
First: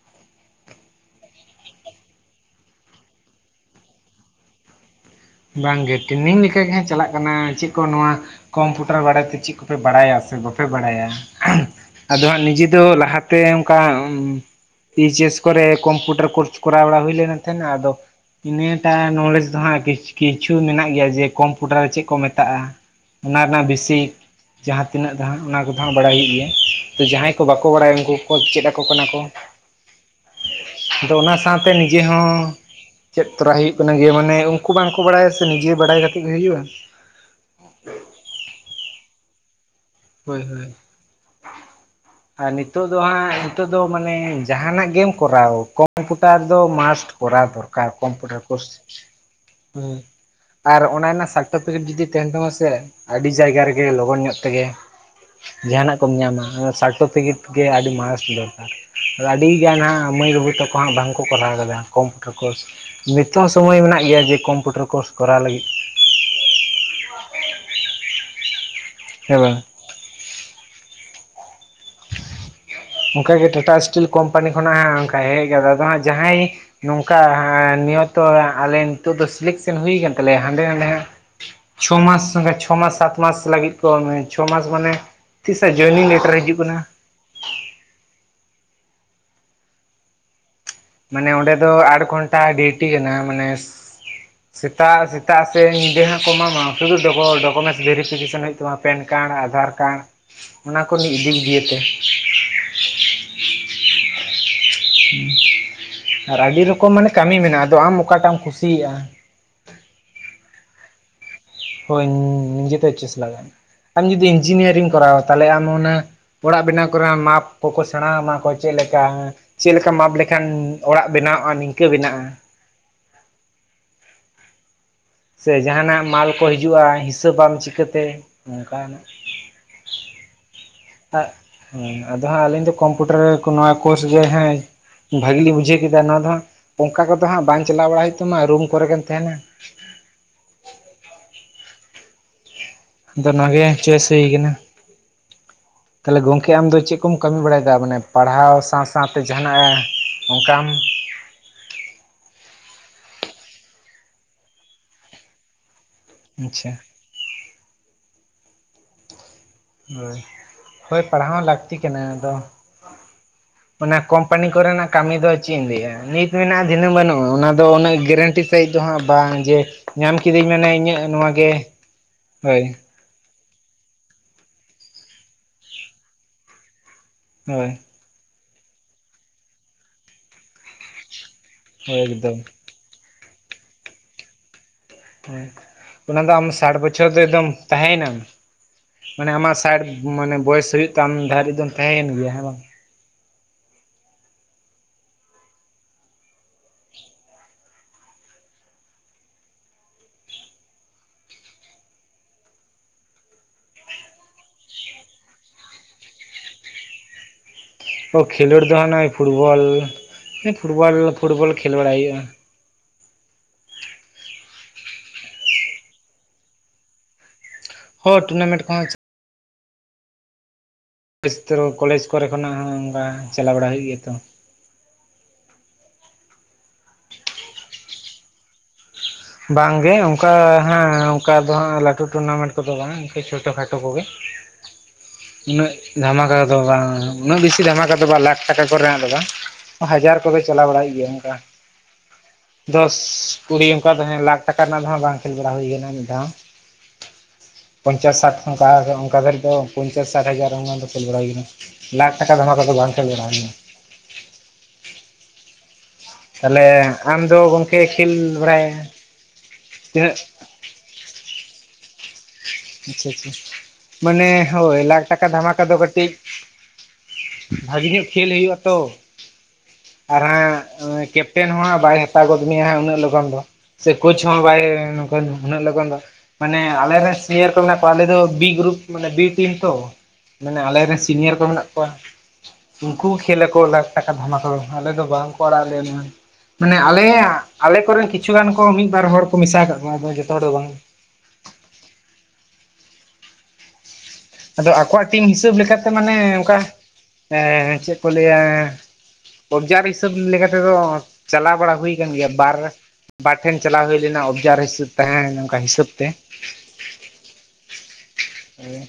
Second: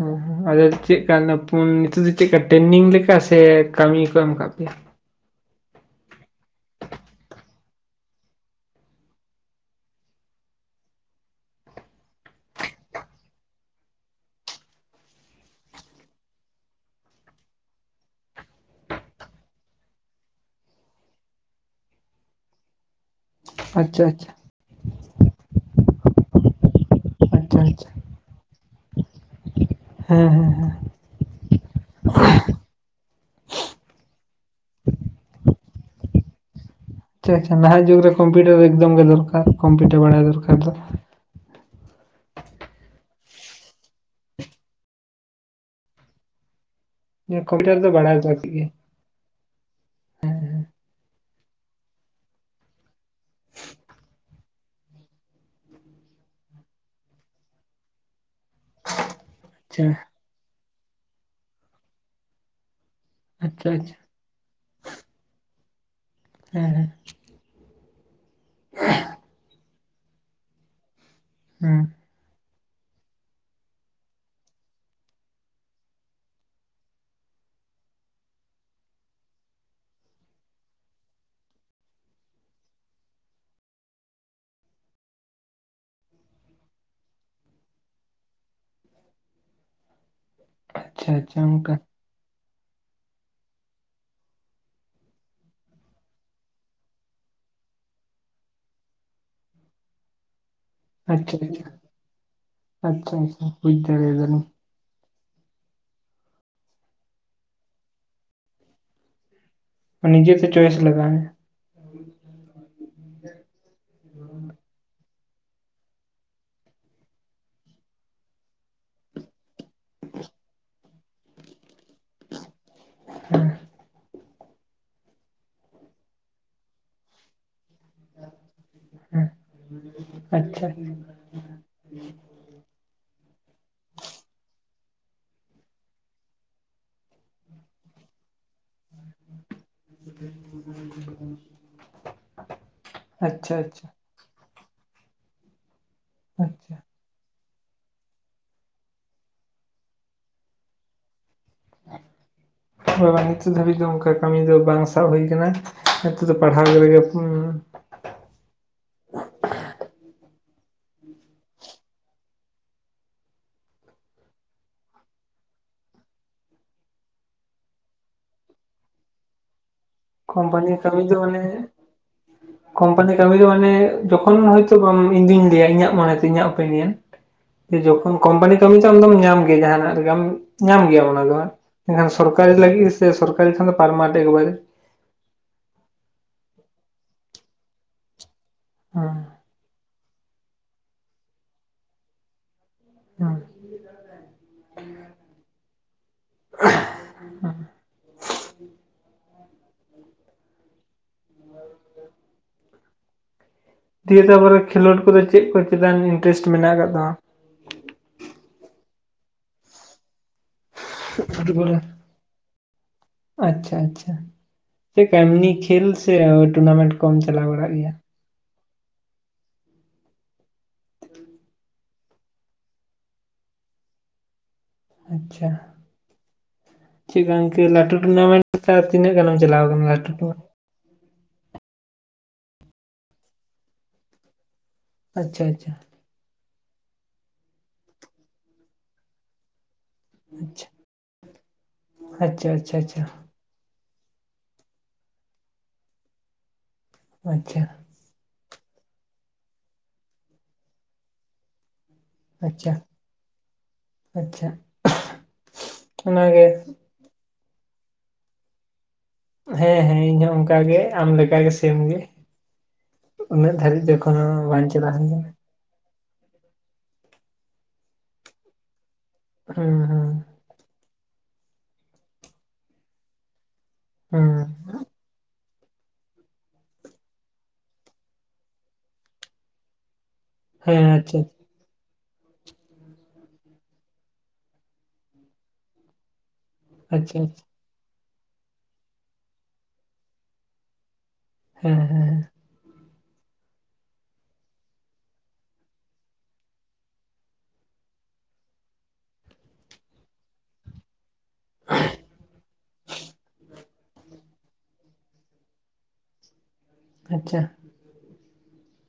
ᱦᱩᱸ ᱦᱩᱸ ᱦᱩᱸ, ᱟᱫᱚ ᱪᱮᱜᱠᱟᱹ ᱯᱩᱱ ᱱᱤᱛᱚᱜ ᱫᱚ ᱪᱮᱜᱠᱟ ᱴᱮᱝᱱᱤᱝ ᱞᱮᱠᱟ ᱥᱮ ᱠᱟᱹᱢᱤ ᱠᱚ ᱮᱢ ᱠᱟᱜ ᱯᱮᱭᱟ ᱵᱟᱝᱜᱮ ᱴᱮᱱᱤᱝ ᱞᱮᱠᱟ ᱜᱮᱦᱟᱸᱜ ᱪᱟᱞᱟᱜ ᱠᱟᱱᱟ ᱪᱮᱜ ᱠᱚ ᱱᱚᱣᱟ ᱠᱚᱢᱯᱩᱴᱟᱨ ᱵᱟᱨᱮᱛᱮ ᱪᱮᱫ ᱠᱚᱯᱮ ᱵᱟᱲᱟᱭᱟ ᱥᱮ ᱵᱟᱯᱮ ᱵᱟᱲᱟᱭᱟ, ᱟᱫᱚ ᱦᱟᱸᱜ ᱱᱤᱡᱮ ᱫᱚ ᱞᱟᱦᱟᱛᱮ ᱚᱝᱠᱟ ᱮᱭᱤᱪ ᱮᱥ ᱠᱚᱨᱮ ᱠᱚᱢᱯᱤᱭᱩᱴᱟᱨ ᱠᱳᱨᱥ ᱠᱚᱨᱟᱣ ᱵᱟᱲᱟ ᱦᱩᱭ ᱞᱮᱱ ᱛᱟᱸᱦᱮᱱᱟ᱾ ᱟᱫᱚ ᱱᱤᱭᱮᱴᱟ ᱱᱚᱞᱡᱽ ᱫᱚ ᱦᱟᱸᱜ ᱠᱤᱪᱷᱩ ᱠᱤᱪᱷᱩ ᱢᱮᱱᱟᱜ ᱜᱮᱭᱟ ᱡᱮ, ᱠᱚᱢᱯᱩᱴᱟᱨ ᱪᱮᱫ ᱠᱚ ᱢᱮᱛᱟᱜᱼᱟ, ᱚᱱᱟ ᱨᱮᱱᱟᱜ ᱟᱪᱪᱷᱟ ᱵᱮᱥᱤᱤᱠ ᱟᱪᱪᱷᱟ ᱡᱟᱸᱦᱟᱸ ᱛᱤᱱᱟᱹᱜ ᱫᱚᱦᱟᱸᱜ ᱚᱱᱟ ᱠᱚᱫᱚ, ᱦᱟᱸᱜ ᱵᱟᱲᱟᱭ ᱦᱩᱭᱩᱜ ᱜᱮᱭᱟ ᱛᱚ ᱡᱟᱦᱟᱸᱭ ᱠᱚ ᱠᱚ ᱟᱪᱪᱷᱟ ᱵᱟᱠᱚ ᱟᱪᱪᱷᱟ ᱵᱟᱲᱟᱭᱟ ᱩᱱᱠᱩ ᱠᱚ ᱪᱮᱫ ᱟᱠᱚ ᱠᱟᱱᱟ ᱠᱚ᱾ ᱦᱮᱸ ᱦᱮᱸ ᱦᱮᱸ ᱟᱫᱚ ᱚᱱᱟ ᱥᱟᱶᱛᱮ ᱱᱤᱡᱮ ᱦᱚᱸ‌ ᱪᱮᱫ ᱛᱚᱨᱟᱭ ᱦᱩᱭᱩᱜ ᱠᱟᱱᱟ ᱜᱮ ᱢᱟᱱᱮ ᱩᱱᱠᱩ ᱵᱟᱝᱠᱚ ᱠᱚ ᱵᱟᱲᱟᱭᱟ ᱥᱮ ᱱᱤᱡᱮ ᱵᱟᱲᱟᱭ ᱠᱟᱛᱮ ᱜᱮ ᱦᱩᱭᱩᱜᱼᱟ ᱟᱪᱪᱷᱟ ᱟᱪᱪᱷᱟ ᱱᱟᱦᱟᱜ ᱡᱩᱜᱽ ᱨᱮ ᱠᱚᱢᱯᱤᱭᱩᱴᱟᱨ ᱮᱠᱫᱚᱢ ᱜᱮ ᱫᱚᱨᱠᱟᱨ᱾ ᱠᱚᱢᱯᱤᱭᱩᱴᱟᱨ ᱵᱟᱲᱟᱭ ᱦᱳᱭ ᱫᱚᱨᱠᱟᱨ ᱦᱳᱭ ᱫᱚ, ᱟᱨ ᱱᱤᱛᱚᱜ ᱫᱚ ᱦᱟᱸᱜ, ᱱᱤᱛᱚᱜ ᱫᱚ ᱢᱟᱱᱮ ᱡᱟᱸᱦᱟᱱᱟᱜ ᱜᱮᱢ ᱠᱚᱨᱟᱣ ᱠᱚᱢᱯᱩᱴᱟᱨ ᱫᱚ ᱢᱟᱥᱴ ᱠᱚᱨᱟᱣ ᱠᱚᱢᱯᱤᱭᱩᱴᱟᱨ ᱫᱚᱨᱠᱟᱨ ᱫᱚ ᱵᱟᱲᱟᱭ ᱠᱚᱢᱯᱤᱭᱩᱴᱟᱨ ᱞᱟᱹᱠᱛᱤ ᱜᱮ ᱠᱳᱨᱥ, ᱦᱩᱸ ᱟᱨ ᱚᱱᱟ ᱨᱮᱱᱟᱜ ᱥᱟᱨᱴᱤᱯᱷᱤᱠᱮᱴ ᱡᱩᱫᱤ ᱛᱮᱦᱮᱱ ᱛᱟᱢᱟ ᱥᱮ, ᱟᱹᱰᱤ ᱡᱟᱭᱜᱟ ᱨᱮᱜᱮ ᱞᱚᱜᱚᱱ ᱧᱚᱜ ᱛᱮᱜᱮ ᱡᱟᱦᱟᱱᱟᱜ ᱠᱚᱢ ᱧᱟᱢᱟ, ᱚᱱᱟ ᱥᱟᱨᱴᱚᱯᱷᱤᱠᱮᱴ ᱜᱮ ᱟᱹᱰᱤ ᱢᱟᱥᱴ ᱫᱚᱨᱠᱟᱨ, ᱟᱫᱚ ᱟᱹᱰᱤᱜᱟᱱ ᱟᱪᱪᱷᱟ ᱦᱟᱸᱜ ᱢᱟᱹᱭ ᱵᱟᱱᱩ ᱛᱟᱠᱚ ᱦᱟᱸᱜ ᱵᱟᱝᱠᱚ ᱠᱚᱨᱦᱟᱣ ᱠᱟᱫᱟ ᱠᱚᱢᱯᱤᱭᱩᱴᱟᱨ ᱠᱳᱨᱥ ᱱᱤᱛᱚᱜ ᱦᱚᱸ ᱟᱪᱪᱷᱟ ᱥᱳᱚᱢᱚᱭ ᱟᱪᱪᱷᱟ ᱢᱮᱱᱟᱜ ᱜᱮᱭᱟ, ᱡᱮ ᱠᱚᱢᱯᱤᱭᱩᱴᱟᱨ ᱠᱳᱨᱥ ᱠᱚᱨᱟᱣ ᱞᱟᱹᱜᱤᱫ ᱦᱮᱸ ᱦᱮᱸ [unintelligible] [unintelligible] ᱦᱮᱸ ᱾ ᱚᱱᱠᱟ ᱜᱮ ᱴᱟᱴᱟ ᱤᱥᱴᱤᱞ ᱠᱳᱢᱯᱟᱱᱤ ᱠᱷᱚᱱᱟᱜ ᱚᱱᱠᱟᱭ ᱦᱮᱡ ᱠᱟᱫᱟ, ᱟᱫᱚ ᱦᱟᱸᱜ ᱡᱟᱦᱟᱸᱭ ᱼᱼ ᱱᱚᱝᱠᱟ ᱱᱤᱭᱚᱛᱚ ᱟᱞᱮ ᱱᱤᱛᱚᱜ ᱫᱚ ᱥᱤᱞᱮᱠᱥᱮᱱ ᱦᱩᱭ ᱠᱟᱱ ᱛᱟᱞᱮᱭᱟ ᱦᱟᱸᱰᱮ ᱱᱟᱰᱮ ᱦᱟᱸᱜ ᱼᱼ ᱪᱷᱚ ᱢᱟᱥ ᱪᱷᱚ ᱢᱟᱥ ᱥᱟᱛ ᱢᱟᱥ ᱞᱟᱹᱜᱤᱫ ᱠᱚ ᱪᱷᱚ ᱢᱟᱥ ᱢᱟᱱᱮ ᱼᱼ ᱛᱤᱥᱚᱜ ᱡᱚᱭᱮᱱᱤᱝ ᱞᱮᱴᱟᱨ ᱦᱤᱡᱩᱜ ᱠᱟᱱᱟ? ᱟᱪᱪᱷᱟ ᱢᱟᱱᱮ ᱟᱪᱪᱷᱟ ᱚᱸᱰᱮ ᱫᱚ ᱚᱱᱠᱟ ᱟᱴ ᱜᱷᱚᱱᱴᱟ ᱰᱤᱭᱩᱴᱤ ᱠᱟᱱᱟ ᱢᱟᱱᱮ ᱼᱼ ᱥᱮᱛᱟᱜ ᱥᱮᱛᱟᱜ ᱥᱮ ᱧᱤᱫᱟᱹ ᱦᱟᱸᱜ ᱠᱚ ᱮᱢᱟᱢᱟ, ᱥᱩᱫᱩ ᱰᱚᱠᱚ ᱰᱚᱠᱚᱢᱮᱱᱴᱥ ᱵᱷᱮᱨᱤᱯᱷᱤᱠᱮᱥᱚᱱ ᱦᱩᱭᱩᱜ ᱛᱟᱢᱟ ᱾ ᱯᱮᱱ ᱠᱟᱬ ᱟᱫᱷᱟᱨ ᱠᱟᱬ ᱚᱱᱟ ᱠᱚ [unintelligible] ᱟᱪᱪᱷᱟ ᱟᱪᱪᱷᱟ ᱤᱫᱤᱭᱟᱛᱮ ᱾ ᱟᱪᱪᱷᱟ ᱟᱪᱪᱷᱟ ᱵᱩᱡᱽ ᱫᱟᱲᱮᱭᱟᱫᱟ ᱞᱤᱧ ᱾ ᱟᱨ ᱟᱹᱰᱤ ᱨᱚᱠᱚᱢ ᱢᱟᱱᱮ ᱠᱟᱹᱢᱤ ᱢᱮᱱᱟᱜᱼᱟ ᱾ ᱟᱫᱚ ᱟᱢ ᱚᱠᱟᱴᱟᱜ ᱮᱢ ᱠᱩᱥᱤᱭᱟᱜᱼᱟ ᱾ ᱱᱤᱡᱮᱛᱮ ᱪᱚᱭᱮᱥ ᱞᱟᱜᱟᱜᱼᱟ ᱾ ᱦᱳᱭ ᱱᱤᱡᱮ ᱛᱮ ᱪᱚᱭᱮᱥ ᱞᱟᱜᱟᱜᱼᱟ ᱾ ᱟᱢ ᱡᱩᱫᱤ ᱤᱧᱡᱤᱱᱤᱭᱟᱨ ᱮᱢ ᱠᱚᱨᱟᱣᱟ ᱛᱟᱦᱚᱞᱮ ᱟᱢ ᱚᱱᱟ ᱼᱼ ᱚᱲᱟᱜ ᱵᱮᱱᱟᱣ ᱠᱚ ᱨᱮᱱᱟᱜ ᱢᱟᱯ ᱠᱚᱠᱚ ᱥᱮᱬᱟ ᱟᱢᱟ ᱚᱠᱟᱠᱚ ᱪᱮᱫ ᱞᱮᱠᱟ ᱾ ᱪᱮᱫ ᱞᱮᱠᱟ ᱢᱟᱯ ᱞᱮᱠᱷᱟᱱ ᱚᱲᱟᱜ ᱵᱮᱱᱟᱣᱚᱜᱼᱟ ᱱᱤᱝᱠᱟᱹ ᱵᱮᱱᱟᱜᱼᱟ ᱾ ᱦᱮᱸ ᱾ ᱥᱮ ᱡᱟᱦᱟᱱᱟᱜ ᱢᱟᱞ ᱠᱚ ᱦᱤᱡᱩᱜᱼᱟ, ᱦᱤᱥᱟᱹᱵᱟᱢ ᱪᱤᱠᱟᱹᱛᱮ ᱱᱚᱝᱠᱟᱱᱟᱜ ᱾ ᱟᱪᱪᱷᱟ ᱾ ᱦᱮᱸ ᱟᱫᱚ ᱦᱟᱸᱜ ᱟᱹᱞᱤᱧ ᱫᱚ ᱠᱚᱢᱯᱩᱴᱟᱨ ᱠᱚ ᱱᱚᱣᱟ ᱠᱳᱨᱥ ᱜᱮ ᱦᱮᱸ ᱼᱼ ᱵᱷᱟᱹᱜᱤ ᱞᱤᱧ ᱵᱩᱡᱷᱟᱹᱣ ᱠᱮᱫᱟ ᱾ ᱱᱚᱣᱟ ᱫᱚ ᱦᱟᱸᱜ ᱚᱱᱠᱟ ᱠᱚ ᱫᱚ ᱦᱟᱸᱜ ᱵᱟᱝ ᱪᱟᱞᱟᱣ ᱵᱟᱲᱟ ᱦᱩᱭᱩᱜ ᱛᱟᱢᱟ, ᱨᱩᱢ ᱠᱚᱨᱮ ᱜᱮᱢ ᱛᱟᱦᱮᱱᱟ ᱾ [unintelligible] [inaudible] ᱟᱫᱚ ᱚᱱᱟ ᱟᱪᱪᱷᱟ ᱜᱮ ᱟᱪᱪᱷᱟ ᱪᱚᱭᱮᱥ ᱦᱩᱭ ᱠᱟᱱᱟ ᱛᱟᱦᱞᱮ ᱜᱚᱢᱠᱮ ᱟᱢ ᱟᱪᱪᱷᱟ ᱫᱚ ᱪᱮᱫ ᱼᱼ ᱠᱚᱢ ᱠᱟᱹᱢᱤ ᱵᱟᱲᱟᱭᱫᱟ? ᱢᱟᱱᱮ ᱯᱟᱲᱦᱟᱣ ᱥᱟᱶ ᱥᱟᱶᱛᱮ ᱡᱟᱦᱟᱱᱟᱜ ᱚᱱᱠᱟᱢ ᱼᱼ ᱵᱟᱝ ᱵᱟᱝ ᱱᱤᱛᱚᱜ ᱫᱷᱟᱹᱵᱤᱡ ᱫᱚ ᱚᱱᱠᱟ ᱠᱟᱹᱢᱤ ᱫᱚ ᱵᱟᱝ ᱥᱟᱵ ᱦᱩᱭ ᱠᱟᱱᱟ ᱾ ᱯᱟᱲᱦᱟᱣ ᱟᱪᱪᱷᱟ ᱨᱮᱜᱮ [unintelligible] ᱦᱳᱭ ᱯᱟᱲᱦᱟᱣ ᱦᱚ ᱞᱟᱹᱠᱛᱤ ᱠᱟᱱᱟ ᱾ ᱟᱫᱚᱼᱼ ᱚᱱᱟ ᱠᱳᱢᱯᱟᱱᱤ ᱠᱚ ᱨᱮᱱᱟᱜ ᱠᱟᱹᱢᱤ ᱫᱚ ᱪᱮᱫ ᱤᱧ ᱞᱟᱹᱭᱟ ᱾ ᱱᱤᱛ ᱢᱮᱱᱟᱜᱼᱟ, ᱫᱷᱤᱱᱟᱹᱝ ᱵᱟᱹᱱᱩᱜᱼᱟ ᱚᱱᱟ ᱫᱚ ᱩᱱᱟᱹᱜ ᱜᱮᱨᱮᱱᱴᱤ ᱼᱼ ᱥᱟᱺᱦᱤᱡ ᱫᱚ ᱦᱟᱸᱜ ᱵᱟᱝ ᱡᱮ, ᱧᱟᱢ ᱠᱤᱫᱟᱹᱧ ᱢᱟᱱᱮ ᱠᱳᱢᱯᱟᱱᱤ ᱤᱧᱟᱹᱜ ᱠᱟᱹᱢᱤ ᱱᱚᱣᱟ ᱜᱮ ᱦᱳᱭ ᱼᱼ ᱟᱱᱟ ᱠᱟᱹᱢᱤ ᱫᱚ ᱢᱟᱱᱮ ᱡᱚᱠᱷᱚᱱ ᱦᱚᱭᱛᱚ ᱤᱧ ᱫᱩᱧ ᱞᱟᱹᱭᱟ ᱤᱧᱟᱹᱜ ᱢᱚᱱᱮ ᱛᱮ ᱤᱧᱟᱜ ᱚᱯᱤᱱᱤᱭᱚᱱ ᱾ ᱦᱳᱭ ᱡᱚᱠᱷᱚᱱ ᱠᱳᱢᱯᱟᱱᱤ ᱠᱟᱹᱢᱤ ᱛᱚ ᱟᱢ ᱫᱚᱢ ᱧᱟᱢ ᱜᱮᱭᱟ, ᱡᱟᱦᱟᱱᱟᱜ ᱨᱮᱜᱮ ᱟᱢ ᱧᱟᱢ ᱜᱮᱭᱟᱢ ᱚᱱᱟ ᱫᱚ ᱦᱟᱸᱜ ᱾ ᱦᱳᱭ ᱮᱱᱠᱷᱟᱱ ᱮᱠᱫᱚᱢ ᱥᱚᱨᱠᱟᱨᱤ ᱞᱟᱹᱜᱤᱫ ᱥᱮ ᱥᱚᱨᱠᱟᱨᱤ ᱠᱷᱟᱱ ᱯᱟᱨᱢᱟᱱᱮᱱᱴ ᱮᱠ ᱵᱟᱨᱮ ᱾ ᱚᱱᱟ ᱫᱚ ᱟᱢ ᱥᱟᱴ ᱵᱚᱪᱷᱚᱨ ᱫᱚ ᱮᱠᱫᱚᱢ ᱛᱟᱸᱦᱮᱭᱮᱱᱟᱢ, ᱢᱟᱱᱮ ᱟᱢᱟᱜ ᱥᱟᱴ ᱼᱼ ᱢᱟᱱᱮ ᱵᱚᱭᱮᱥ ᱦᱩᱭᱩᱜ ᱛᱟᱢ ᱫᱷᱟᱹᱨᱤᱡ ᱫᱚᱢ ᱛᱟᱦᱮᱸᱭᱮᱱ ᱜᱮᱭᱟ ᱦᱮᱸ ᱵᱟᱝ ᱾ [unintelligible] ᱫᱤᱭᱮ ᱛᱟᱨᱯᱚᱨᱮ ᱠᱷᱮᱞᱳᱰ ᱠᱚᱫᱚ ᱪᱮᱫ ᱠᱚ ᱪᱮᱛᱟᱱ ᱤᱱᱴᱟᱨᱮᱥᱴ ᱢᱮᱱᱟᱜ ᱟᱠᱟᱫ ᱛᱟᱢᱟ? ᱚ ᱠᱷᱮᱞᱳᱰ ᱫᱚ ᱦᱟᱸᱜ ᱱᱚᱜᱼᱚᱭ ᱯᱷᱩᱴᱵᱚᱞ ᱯᱷᱩᱴᱵᱚᱞ ᱯᱷᱩᱴᱵᱚᱞ ᱠᱷᱮᱞ ᱵᱟᱲᱟᱭ ᱦᱩᱭᱩᱜᱼᱟ ᱾ ᱟᱪᱪᱷᱟ ᱟᱪᱪᱷᱟ ᱾ ᱪᱮᱫ ᱠᱟ ᱮᱢᱱᱤ ᱠᱷᱮᱞ ᱥᱮ ᱴᱩᱱᱟᱢᱮᱱᱴ ᱠᱚᱢ ᱪᱟᱞᱟᱣ ᱵᱟᱲᱟᱜ ᱜᱮᱭᱟ? ᱦᱚ ᱴᱩᱱᱟᱢᱮᱱᱴ ᱠᱚᱦᱚᱸ ᱼᱼ [unintelligible] ᱛᱮᱦᱚᱸ ᱠᱚᱞᱮᱡᱽ ᱠᱚᱨᱮ ᱠᱷᱚᱱᱟᱜ ᱦᱚᱸ ᱚᱱᱠᱟ ᱪᱟᱞᱟᱣ ᱵᱟᱲᱟ ᱦᱩᱭᱩᱜ ᱜᱮᱭᱟ ᱛᱚ ᱾ ᱟᱪᱪᱷᱟ, ᱪᱮᱫ ᱠᱟ ᱜᱚᱝᱠᱮ ᱞᱟᱹᱴᱩ ᱴᱩᱱᱟᱢᱮᱱᱴ? ᱛᱤᱱᱟᱹᱜ ᱜᱟᱱᱮᱢ ᱪᱟᱞᱟᱣ ᱟᱠᱟᱱᱟ ᱵᱟᱝᱜᱮ ᱞᱟᱴᱩ ᱚᱱᱠᱟ ᱴᱩᱱᱟᱢᱮᱱᱴ? ᱦᱮᱸ ᱚᱱᱠᱟ ᱫᱚ ᱦᱟᱸᱜ ᱞᱟᱹᱴᱩ ᱴᱩᱨᱱᱟᱢᱮᱱᱴ ᱠᱚᱫᱚ ᱵᱟᱝ ᱤᱱᱠᱟᱹ ᱪᱷᱳᱴᱳ ᱠᱷᱟᱴᱳ ᱠᱚᱜᱮ ᱾ ᱟᱪᱪᱷᱟ ᱟᱪᱪᱷᱟ ᱩᱱᱟᱹᱜ ᱫᱷᱟᱢᱟᱠᱟ ᱫᱚ ᱵᱟᱝ ᱩᱱᱟᱹᱜ ᱵᱮᱥᱤ ᱫᱷᱟᱢᱟᱠᱟ ᱫᱚ ᱵᱟᱝ ᱞᱟᱠᱷ ᱴᱟᱠᱟ ᱠᱚ ᱨᱮᱱᱟᱜ ᱫᱚ ᱵᱟᱝ ᱾ ᱦᱟᱡᱟᱨ ᱠᱚ ᱫᱚ ᱟᱪᱪᱷᱟ ᱪᱟᱞᱟᱣ ᱵᱟᱲᱟ ᱦᱩᱭᱩᱜ ᱜᱮᱭᱟ ᱚᱱᱠᱟ ᱫᱚᱥ, ᱟᱪᱪᱷᱟ ᱠᱩᱲᱤ ᱾ ᱚᱱᱠᱟ ᱫᱚ ᱦᱮᱸ ᱞᱟᱠᱷ ᱴᱟᱠᱟ ᱨᱮᱱᱟᱜ ᱫᱚ ᱦᱟᱸᱜ ᱵᱟᱝ ᱠᱷᱮᱞ ᱵᱟᱲᱟ ᱦᱩᱭ ᱠᱟᱱᱟ ᱢᱤᱫ ᱫᱷᱟᱣ ᱦᱚᱸ ᱾ ᱟᱪᱪᱷᱟ ᱾ ᱯᱚᱧᱪᱟᱥ ᱥᱟᱴ ᱚᱱᱠᱟ ᱚᱱᱠᱟ ᱫᱷᱟᱹᱨᱤᱡ ᱫᱚ ᱯᱚᱧᱪᱟᱥ ᱥᱟᱴ ᱦᱟᱡᱟᱨ ᱚᱱᱟ ᱫᱚ ᱠᱷᱮᱞ ᱵᱟᱲᱟ ᱦᱩᱭ ᱠᱟᱱᱟ ᱾ ᱞᱟᱠᱷ ᱴᱟᱠᱟ ᱟᱪᱪᱷᱟ ᱫᱷᱟᱢᱟᱠᱟ ᱟᱪᱪᱷᱟ ᱟᱪᱪᱷᱟ ᱫᱚ ᱵᱟᱝ ᱠᱷᱮᱞ ᱵᱟᱲᱟ ᱦᱩᱭ ᱠᱟᱱᱟ ᱾ ᱟᱪᱪᱷᱟ ᱾ ᱛᱟᱦᱞᱮ ᱠᱷᱟᱱᱫᱚ ᱜᱚᱝᱠᱮ ᱠᱷᱮᱞ ᱵᱟᱲᱟᱭᱟ, ᱦᱮᱸ ᱦᱮᱸ ᱤᱧᱦᱚᱸ ᱚᱱᱠᱟ ᱜᱮ ᱟᱢ ᱞᱮᱠᱟ ᱜᱮ ᱥᱮᱢ ᱜᱮ। [unintelligible] ᱟᱪᱪᱷᱟ ᱟᱪᱪᱷᱟ ᱩᱱᱟᱹᱜ ᱫᱷᱟᱹᱨᱤᱡ ᱫᱚ ᱮᱠᱷᱚᱱᱳ ᱢᱟᱱᱮ ᱵᱟᱝ ᱦᱳᱭ ᱪᱟᱞᱟᱣ ᱞᱟᱠᱷ ᱴᱟᱠᱟ ᱦᱩᱭ ᱫᱷᱟᱢᱟᱠᱟᱫᱚ ᱠᱟᱹᱴᱤᱡ [inaudible] ᱵᱷᱟᱜᱮ ᱧᱚᱜ ᱠᱷᱮᱞ ᱦᱩᱭᱩᱜ ᱟᱛᱚ ᱠᱟᱱᱟ ᱦᱩᱸ ᱦᱩᱸ ᱟᱨ ᱦᱟᱸᱜ [inaudible] ᱠᱮᱯᱴᱮᱱ [unintelligible] ᱠᱮᱯᱴᱮᱱ ᱦᱚᱸᱦᱟᱸᱜ ᱵᱟᱭ ᱦᱟᱛᱟᱣ ᱜᱚᱫ ᱢᱮᱭᱟ ᱩᱱᱟᱹᱜ ᱞᱚᱜᱚᱱ ᱫᱚ ᱥᱮ ᱠᱳᱪ ᱦᱩᱸ ᱦᱚᱸ ᱵᱟᱭ ᱩᱱᱟᱹᱜ ᱞᱚᱜᱚᱱ ᱫᱚ ᱢᱟᱱᱮ ᱟᱞᱮᱞᱮ ᱥᱤᱱᱤᱭᱟᱨ ᱠᱚ ᱢᱮᱱᱟᱜ ᱠᱚᱣᱟ ᱟᱞᱮ ᱫᱚ ᱵᱤ ᱜᱨᱩᱯ ᱢᱟᱱᱮ ᱵᱤ ᱴᱤᱢ ᱛᱚ, ᱢᱟᱱᱮ ᱟᱞᱮ ᱦᱮᱸ ᱨᱮᱱ ᱟᱪᱪᱷᱟ ᱥᱤᱱᱤᱭᱟᱨ ᱠᱚ ᱢᱮᱱᱟᱜ ᱠᱚᱣᱟ। ᱩᱱᱠᱩ ᱠᱷᱮᱞ ᱟᱠᱚ ᱞᱟᱠᱷ ᱴᱟᱠᱟ ᱫᱷᱟᱢᱟ ᱠᱚᱫᱚ ᱟᱞᱮ ᱫᱚ ᱵᱟᱝᱠᱚ ᱟᱲᱟᱜ ᱟ ᱞᱮᱭᱟ। ᱢᱟᱱᱮ ᱟᱪᱪᱷᱟ ᱟᱞᱮᱭᱟᱜ ᱟᱞᱮ ᱠᱚᱨᱮᱱ ᱠᱤᱪᱷᱩ ᱜᱟᱱ ᱠᱚ ᱢᱤᱫ ᱵᱟᱨ ᱦᱚᱲ ᱠᱚ ᱢᱮᱥᱟ ᱠᱟᱜ ᱠᱚᱣᱟ ᱟᱫᱚ ᱡᱚᱛᱚ ᱦᱚᱲ ᱫᱚ ᱵᱟᱝ। ᱦᱮᱸ ᱦᱮᱸ ᱟᱫᱚ ᱟᱠᱚᱣᱟᱜ ᱴᱤᱢ ᱦᱤᱥᱟᱹᱵ ᱞᱮᱠᱟᱛᱮ ᱢᱟᱱᱮ ᱚᱱᱠᱟ ᱮᱻ ᱪᱮᱫ ᱠᱚ ᱞᱟᱹᱭᱟ, ᱚᱵᱡᱟᱨ ᱦᱤᱥᱟᱹᱵ ᱞᱮᱠᱟ ᱛᱮᱫᱚ, ᱪᱟᱞᱟᱣ ᱵᱟᱲᱟ ᱦᱩᱭ ᱟᱠᱟᱱ ᱜᱮᱭᱟ ᱵᱟᱨ ᱵᱟᱨ ᱴᱷᱮᱱ ᱪᱟᱞᱟᱣ ᱦᱩᱭ ᱞᱮᱱᱟ ᱚᱵᱽᱡᱟᱨ ᱦᱤᱥᱟᱹᱵ ᱛᱟᱦᱮᱸ ᱚᱝᱠᱟ ᱦᱤᱥᱟᱹᱵ ᱛᱮ ᱟᱪᱪᱷᱟ, [inaudible] ᱚ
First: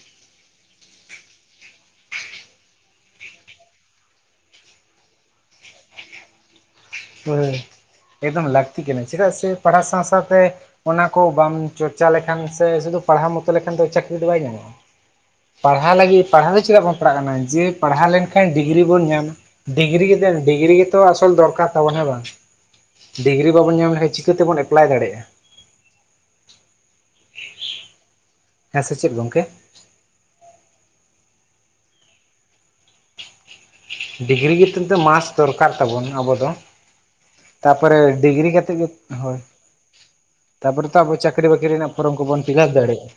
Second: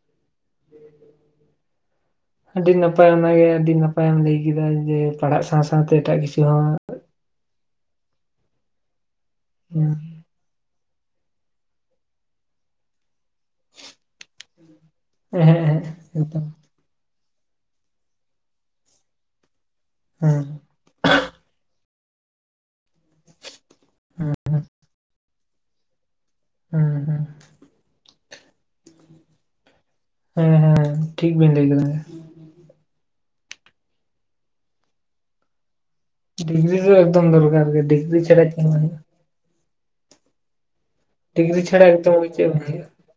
[unintelligible] ᱟᱹᱰᱤ ᱱᱟᱯᱟᱭ ᱚᱱᱟᱜᱮ ᱟᱹᱰᱤ ᱱᱟᱯᱟᱭᱮᱢ ᱞᱟᱹᱭ ᱠᱮᱫᱟ ᱡᱮ ᱯᱟᱲᱦᱟᱜ ᱥᱟᱶ ᱥᱟᱶᱛᱮ ᱮᱴᱟᱜ ᱠᱤᱪᱷᱩ ᱦᱚᱸ, [inaudible] ᱦᱳᱭ ᱮᱠᱫᱚᱢ ᱞᱟᱹᱠᱛᱤ ᱠᱟᱱᱟ ᱪᱮᱫᱟᱜ ᱥᱮ ᱯᱟᱲᱦᱟᱣ ᱦᱮᱸ ᱥᱟᱶ ᱥᱟᱶ, ᱚᱱᱟ ᱠᱚ ᱵᱟᱢ ᱪᱚᱨᱪᱟ ᱞᱮᱠᱷᱟᱱ ᱥᱮ ᱥᱩᱫᱷᱩ ᱯᱟᱲᱦᱟᱣ [unintelligible] ᱡᱚᱛᱚ ᱞᱮᱠᱟᱱ ᱫᱚ ᱪᱟᱹᱠᱨᱤ ᱫᱚ ᱵᱟᱭ ᱧᱟᱢᱚᱜᱼᱟ ᱦᱮᱸ ᱦᱮᱸ ᱯᱟᱲᱦᱟᱣ ᱞᱟᱹᱜᱤᱫ ᱮᱠᱫᱚᱢ ᱯᱟᱲᱦᱟᱣ ᱪᱮᱫᱟᱜ ᱵᱟᱝ, ᱯᱟᱲᱟᱜ ᱠᱟᱱᱟᱢ ᱡᱮ ᱯᱟᱲᱦᱟᱣ ᱞᱮᱱᱠᱷᱟᱱ ᱰᱤᱜᱽᱨᱤ ᱵᱚᱱ ᱧᱟᱢ ᱰᱤᱜᱽᱨᱤ ᱜᱮ ᱦᱮᱸ ᱰᱤᱜᱽᱨᱤ ᱜᱮᱛᱚ ᱟᱥᱚᱞ ᱫᱚᱨᱠᱟᱨ ᱛᱟᱵᱚᱱ ᱦᱮᱸ ᱵᱟᱝ ᱰᱤᱜᱽᱨᱤ ᱵᱟᱵᱚᱱ ᱧᱟᱢ ᱞᱮᱠᱷᱟᱱ ᱪᱤᱠᱟᱹᱛᱮᱵᱚᱱ ᱮᱯᱞᱟᱭ ᱫᱟᱲᱮᱭᱟᱜᱼᱟ। ᱦᱩᱸ ᱦᱩᱸ। ᱦᱮᱸ ᱥᱮ ᱪᱮᱫ ᱜᱚᱝᱠᱮ। ᱦᱳᱭᱸ ᱴᱷᱤᱠ ᱵᱤᱱ ᱞᱟᱹᱭ ᱠᱮᱫᱟ। ᱰᱤᱜᱽᱨᱤ [unintelligible] ᱠᱤᱱᱛᱩ ᱢᱟᱥ ᱫᱚᱨᱠᱟᱨ ᱛᱟᱵᱚᱱ। ᱟᱵᱚ ᱫᱚ, ᱰᱤᱜᱽᱨᱤ ᱮᱠᱫᱚᱢ ᱫᱚᱨᱠᱟᱨ ᱜᱮ ᱛᱟᱯᱚᱨᱮ ᱪᱷᱟᱲᱟ ᱰᱤᱜᱽᱨᱤ ᱪᱮᱫ ᱦᱚᱸ ᱠᱟᱛᱮᱜ ᱵᱟᱝ ᱜᱮ, ᱦᱩᱭᱩᱜᱼᱟ ᱦᱳᱭ ᱛᱟᱯᱚᱨᱮ ᱛᱚ ᱟᱵᱚ ᱪᱟᱹᱠᱨᱤ ᱰᱤᱜᱽᱨᱤ ᱵᱟᱹᱠᱨᱤ ᱪᱷᱟᱲᱟ ᱨᱮᱱᱟᱜ ᱯᱷᱚᱨᱚᱢ ᱮᱠᱫᱚᱢ ᱠᱚᱵᱚᱱ ᱪᱮᱫ ᱦᱚᱸ ᱵᱟᱝ ᱯᱤᱞᱟᱥ ᱦᱩᱭᱩᱜᱼᱟ ᱦᱮᱸ ᱫᱟᱲᱮᱭᱟᱜᱼᱟ।